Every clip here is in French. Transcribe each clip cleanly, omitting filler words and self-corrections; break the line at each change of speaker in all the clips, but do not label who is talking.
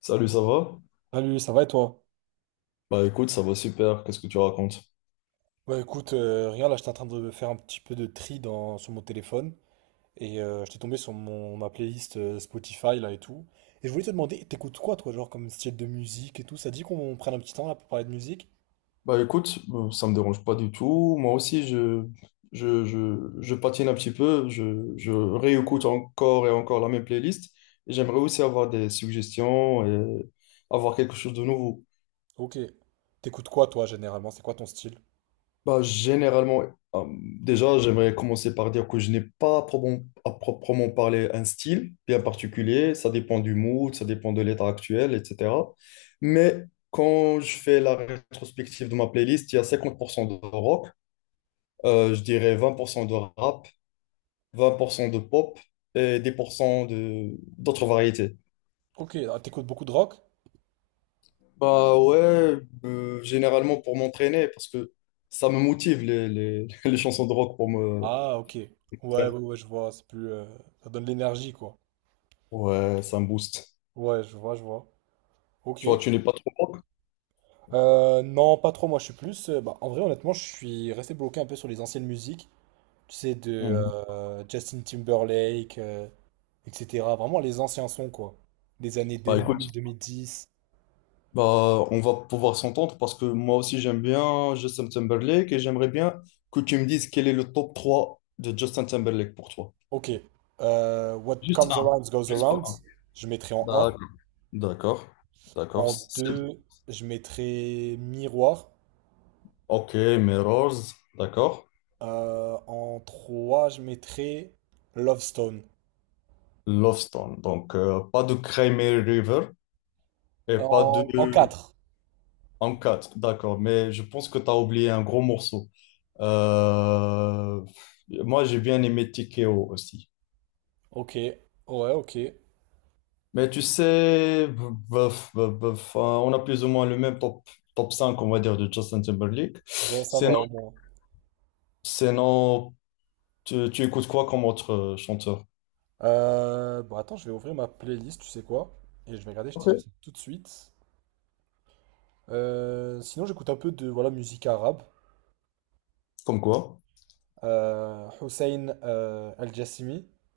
Salut, ça va?
Salut, ça va et toi?
Bah écoute, ça va super, qu'est-ce que tu racontes?
Ouais, écoute, rien, là, j'étais en train de faire un petit peu de tri sur mon téléphone et j'étais tombé sur ma playlist Spotify là et tout. Et je voulais te demander, t'écoutes quoi toi, genre comme style de musique et tout? Ça dit qu'on prenne un petit temps là pour parler de musique?
Bah écoute, ça me dérange pas du tout. Moi aussi, je patine un petit peu, je réécoute encore et encore la même playlist. Et j'aimerais aussi avoir des suggestions et avoir quelque chose de nouveau.
Ok. T'écoutes quoi toi généralement? C'est quoi ton style?
Bah, généralement, euh, déjà, j'aimerais commencer par dire que je n'ai pas à à proprement parler un style bien particulier. Ça dépend du mood, ça dépend de l'état actuel, etc. Mais quand je fais la rétrospective de ma playlist, il y a 50% de rock, je dirais 20% de rap, 10% de pop et 10% de d'autres variétés.
Ok, ah, t'écoutes beaucoup de rock?
Bah ouais, généralement pour m'entraîner, parce que ça me motive les les chansons de rock
Ah, ok. Ouais, ouais,
enfin,
ouais, je vois, c'est plus, ça donne de l'énergie quoi.
ouais, ça me booste.
Ouais, je vois, je vois. Ok.
Tu vois, tu n'es pas trop rock?
Non, pas trop. Moi, je suis plus, bah, en vrai, honnêtement, je suis resté bloqué un peu sur les anciennes musiques. Tu sais, de
Mm.
Justin Timberlake, etc. Vraiment les anciens sons, quoi. Des années
Bah écoute,
2000, 2010.
bah on va pouvoir s'entendre parce que moi aussi j'aime bien Justin Timberlake et j'aimerais bien que tu me dises quel est le top 3 de Justin Timberlake pour toi.
Ok. What
Juste
comes
un.
around goes
Juste pas
around.
un.
Je mettrai en un.
D'accord. D'accord. D'accord.
En 2 je mettrai Miroir.
Ok, Mirrors. D'accord.
En trois je mettrai Love Stone.
Love Stone. Donc pas de Crimea River et pas de
En, en quatre.
Uncut. D'accord. Mais je pense que tu as oublié un gros morceau. Euh, moi, j'ai bien aimé TKO aussi.
Ok. Ouais, ok.
Mais tu sais, enfin, on a plus ou moins le même top 5, on va dire, de Justin Timberlake.
Bon, ça
C'est
va
non,
au moins.
c'est non. Tu écoutes quoi comme autre chanteur?
Bon, attends, je vais ouvrir ma playlist, tu sais quoi? Et je vais regarder, je te dis
Ok.
ça tout de suite. Sinon, j'écoute un peu de voilà, musique arabe.
Comme quoi?
Hussein Al-Jassimi.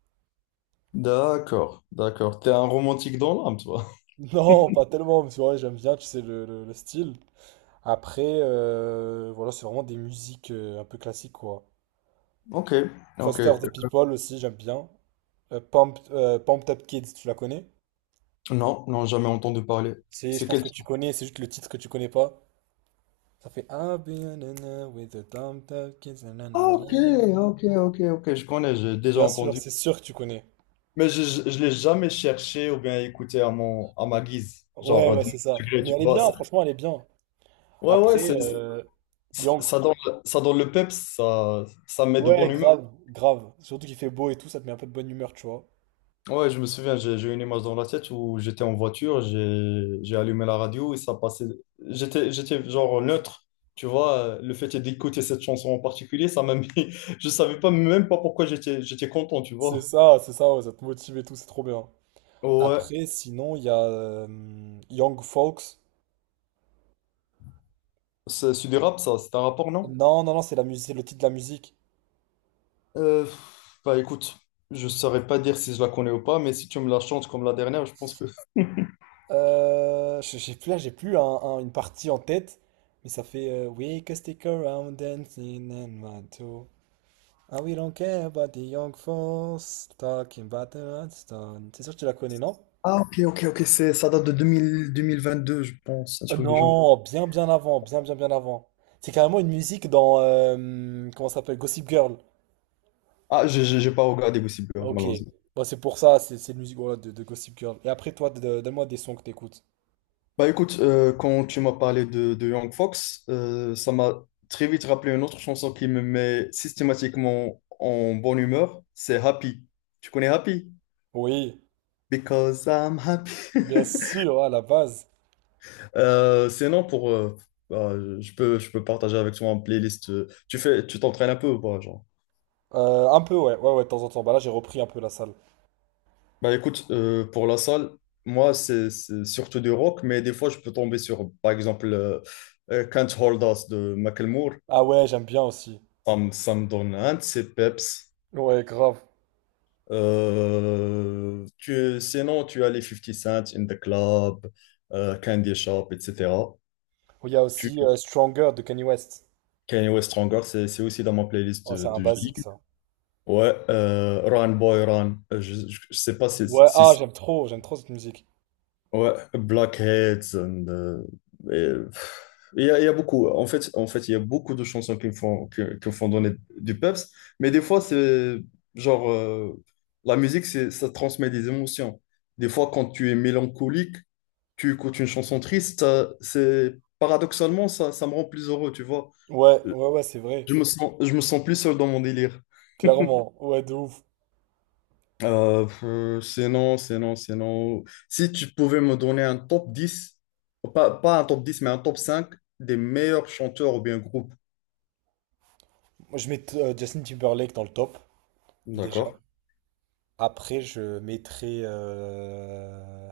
D'accord, d'accord. T'es un romantique dans l'âme, toi.
Non, pas tellement, mais c'est vrai, j'aime bien, tu sais, le style. Après, voilà, c'est vraiment des musiques un peu classiques, quoi.
Ok, ok.
Foster the People aussi, j'aime bien. Pumped Up Kids, tu la connais?
Non, non, jamais entendu parler.
C'est, je
C'est
pense
quel
que
type?
tu connais, c'est juste le titre que tu connais pas. Ça fait I'll be in love with the Pumped Up Kids, nanana.
Ah, ok, ok, ok, ok. Je connais, j'ai déjà
Bien sûr,
entendu.
c'est sûr que tu connais.
Mais je l'ai jamais cherché ou bien écouté à ma guise.
Ouais,
Genre,
ouais,
de mon
c'est ça.
degré,
Mais
tu
elle est
vois.
bien, franchement, elle est bien.
Ouais, ouais,
Après, il
ça donne, ça donne le peps, ça me met de
ouais,
bonne humeur.
grave, grave. Surtout qu'il fait beau et tout, ça te met un peu de bonne humeur, tu vois.
Ouais, je me souviens, j'ai une image dans la tête où j'étais en voiture, j'ai allumé la radio et ça passait. J'étais genre neutre, tu vois. Le fait d'écouter cette chanson en particulier, ça m'a mis. Je savais pas même pas pourquoi j'étais content, tu vois.
C'est ça, ouais, ça te motive et tout, c'est trop bien.
Ouais,
Après, sinon, il y a Young Folks.
c'est du rap, ça. C'est un rapport, non?
Non, non, non, c'est la musique, c'est le titre de la musique.
Euh, bah écoute, je saurais pas dire si je la connais ou pas, mais si tu me la chantes comme la dernière, je pense que.
J'ai plus là, j'ai plus une partie en tête, mais ça fait We can stick around dancing and want to. And we don't care about the young folks talking about the hot stone. C'est sûr que tu la connais, non?
Ah, ok, ok, ok, ça date de 2000 2022, je pense, un
Oh
truc du genre.
non, bien bien avant, bien bien bien avant. C'est carrément une musique dans comment ça s'appelle? Gossip Girl.
Ah, j'ai pas regardé Gossip Girl,
Ok.
malheureusement.
Bah, c'est pour ça, c'est une musique voilà, de Gossip Girl. Et après toi, donne-moi des sons que t'écoutes.
Bah écoute, quand tu m'as parlé de Young Fox, ça m'a très vite rappelé une autre chanson qui me met systématiquement en bonne humeur, c'est Happy. Tu connais Happy?
Oui,
Because I'm happy.
bien sûr, à la base.
Sinon, bah, je peux partager avec toi une playlist. Tu t'entraînes un peu ou pas, genre?
Un peu, ouais, ouais, ouais, de temps en temps. Bah là, j'ai repris un peu la salle.
Bah écoute, pour la salle, moi, c'est surtout du rock, mais des fois, je peux tomber sur, par exemple, Can't Hold Us de Macklemore.
Ah ouais, j'aime bien aussi.
Ça me donne un de ces peps.
Ouais, grave.
Sinon, tu as les fifty Cent, In the Club, Candy Shop, etc.
Oh, il y a
Tu,
aussi Stronger de Kanye West.
Kanye West Stronger, c'est aussi dans ma playlist
Oh, c'est un
de J.
basique ça.
Ouais, Run Boy Run. Je sais pas si,
Ouais,
si
ah,
si-
j'aime trop cette musique.
ouais, Blackheads et, il y a beaucoup. En fait, il y a beaucoup de chansons qui me font que me font donner du peps, mais des fois c'est genre la musique, c'est ça transmet des émotions. Des fois, quand tu es mélancolique, tu écoutes une chanson triste, c'est paradoxalement ça me rend plus heureux, tu vois.
Ouais,
Euh,
ouais, ouais, c'est vrai.
je me sens plus seul dans mon délire.
Clairement, ouais, de ouf.
Sinon, si tu pouvais me donner un top 10, pas un top 10, mais un top 5 des meilleurs chanteurs ou bien groupes.
Moi, je mets Justin Timberlake dans le top, déjà.
D'accord.
Après, je mettrai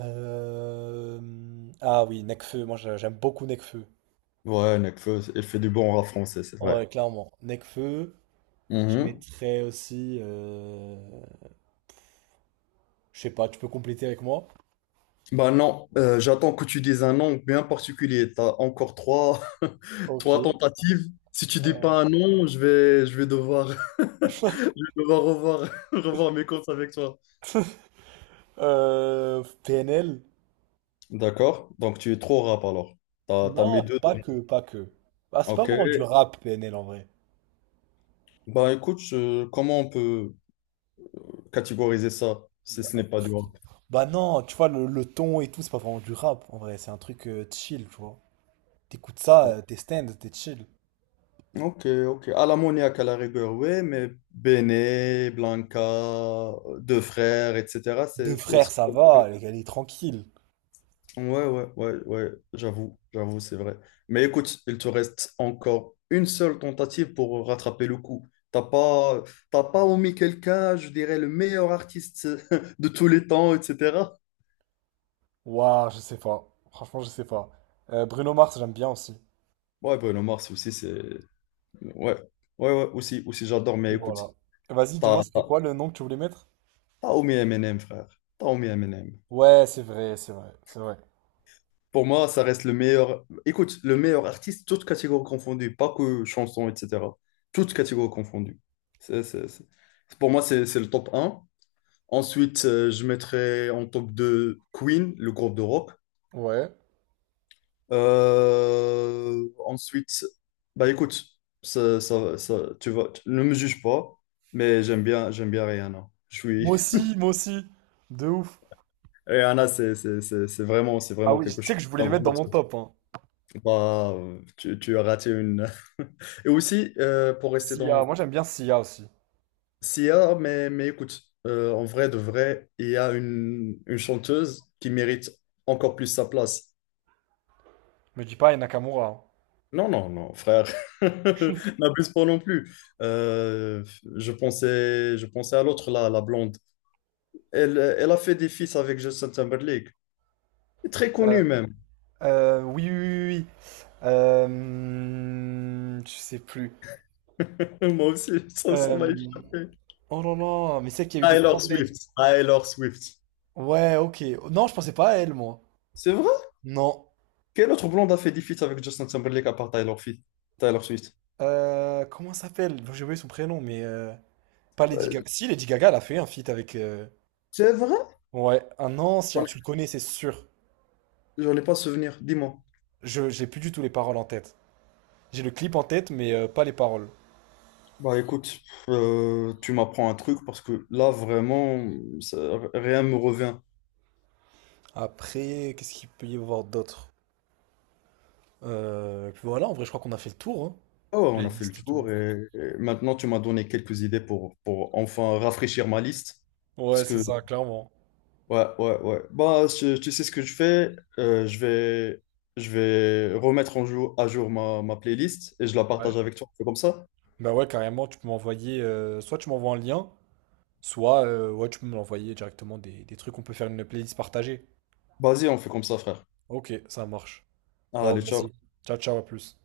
euh, ah oui, Nekfeu. Moi, j'aime beaucoup Nekfeu.
Ouais, Nekfeu, il fait du bon rap français, c'est vrai.
Ouais, clairement. Nekfeu. Je
Mhm.
mettrais aussi, je sais pas, tu peux compléter avec moi?
Bah non, j'attends que tu dises un nom bien particulier. T'as encore trois,
Ok.
trois tentatives. Si tu dis pas un nom, je vais, devoir, je vais devoir revoir, revoir mes comptes avec toi.
PNL?
D'accord. Donc tu es trop rap alors. T'as mis
Non,
deux.
pas que, pas que. Ah, c'est pas
Ok.
vraiment du rap, PNL en vrai.
Bah écoute, comment on peut catégoriser ça si ce n'est pas du rap?
Bah non, tu vois, le ton et tout, c'est pas vraiment du rap en vrai. C'est un truc chill, tu vois. T'écoutes ça, t'es stand, t'es chill.
Ok, ok. À l'ammoniaque à la rigueur, oui, mais Béné, Blanca, Deux Frères, etc.
Deux frères, ça va, elle est tranquille.
Ouais, ouais, ouais, ouais, j'avoue, j'avoue, c'est vrai. Mais écoute, il te reste encore une seule tentative pour rattraper le coup. T'as pas, t'as pas omis quelqu'un, je dirais, le meilleur artiste de tous les temps, etc.
Waouh, je sais pas. Franchement, je sais pas. Bruno Mars, j'aime bien aussi.
Ouais, Bruno Mars aussi. C'est Ouais, ouais, ouais, aussi j'adore, mais
Et
écoute,
voilà. Vas-y, dis-moi,
t'as,
c'était
t'as,
quoi le nom que tu voulais mettre?
t'as omis Eminem, frère. T'as omis Eminem.
Ouais, c'est vrai, c'est vrai, c'est vrai.
Pour moi, ça reste le meilleur, écoute, le meilleur artiste, toutes catégories confondues, pas que chansons, etc. Toutes catégories confondues. C'est, c'est- c'est- Pour moi, c'est le top un. Ensuite, je mettrais en top 2 Queen, le groupe de rock.
Ouais.
Ensuite, bah écoute, ne me juge pas, mais j'aime bien Rihanna.
Moi aussi, moi aussi. De ouf.
Et Anna, c'est c'est- c'est- c'est vraiment, c'est
Ah
vraiment
oui,
quelque
tu sais
chose.
que je voulais
En
le mettre dans
gros,
mon top, hein.
c'est pas- tu as raté une. Et aussi, pour rester
Sia,
dans
moi j'aime bien Sia aussi.
Sia, mais écoute, en vrai, de vrai, il y a une chanteuse qui mérite encore plus sa place.
Me dis pas et Nakamura, hein.
Non, non, non, frère, n'abuse pas non plus. Euh, je pensais à l'autre, là, la blonde. Elle a fait des feats avec Justin Timberlake. Très
Euh,
connue même.
oui, oui, oui, oui. Je sais plus.
Moi aussi, ça
Euh,
m'a échappé.
oh là là, mais c'est qu'il y a eu des
Taylor
problèmes.
Swift. Taylor Swift.
Ouais, ok. Non, je pensais pas à elle, moi.
C'est vrai?
Non.
Quel autre blonde a fait des feats avec Justin Timberlake à part Taylor Swift?
Comment ça s'appelle? J'ai oublié son prénom, mais pas Lady
Euh,
Gaga. Si, Lady Gaga, elle a fait un feat avec,
C'est vrai?
ouais, un ancien,
J'en ai-
tu le connais, c'est sûr.
J'en ai pas souvenir, dis-moi.
J'ai plus du tout les paroles en tête. J'ai le clip en tête, mais pas les paroles.
Bah écoute, tu m'apprends un truc parce que là vraiment, rien me revient.
Après, qu'est-ce qu'il peut y avoir d'autre? Puis voilà, en vrai, je crois qu'on a fait le tour, hein.
Oh, on
La
a fait le
liste et tout.
tour et maintenant tu m'as donné quelques idées pour enfin rafraîchir ma liste.
Ouais,
Parce
c'est
que
ça, clairement.
Ouais, ouais, ouais. Bah, tu sais ce que je fais? Je vais remettre à jour ma playlist et je la
Ouais.
partage avec toi. On fait comme ça?
Bah ouais, carrément, tu peux m'envoyer, soit tu m'envoies un lien, soit ouais, tu peux me l'envoyer directement des trucs. On peut faire une playlist partagée.
Vas-y, on fait comme ça, frère.
Ok, ça marche. Bon,
Allez, ciao.
vas-y. Ciao, ciao, à plus.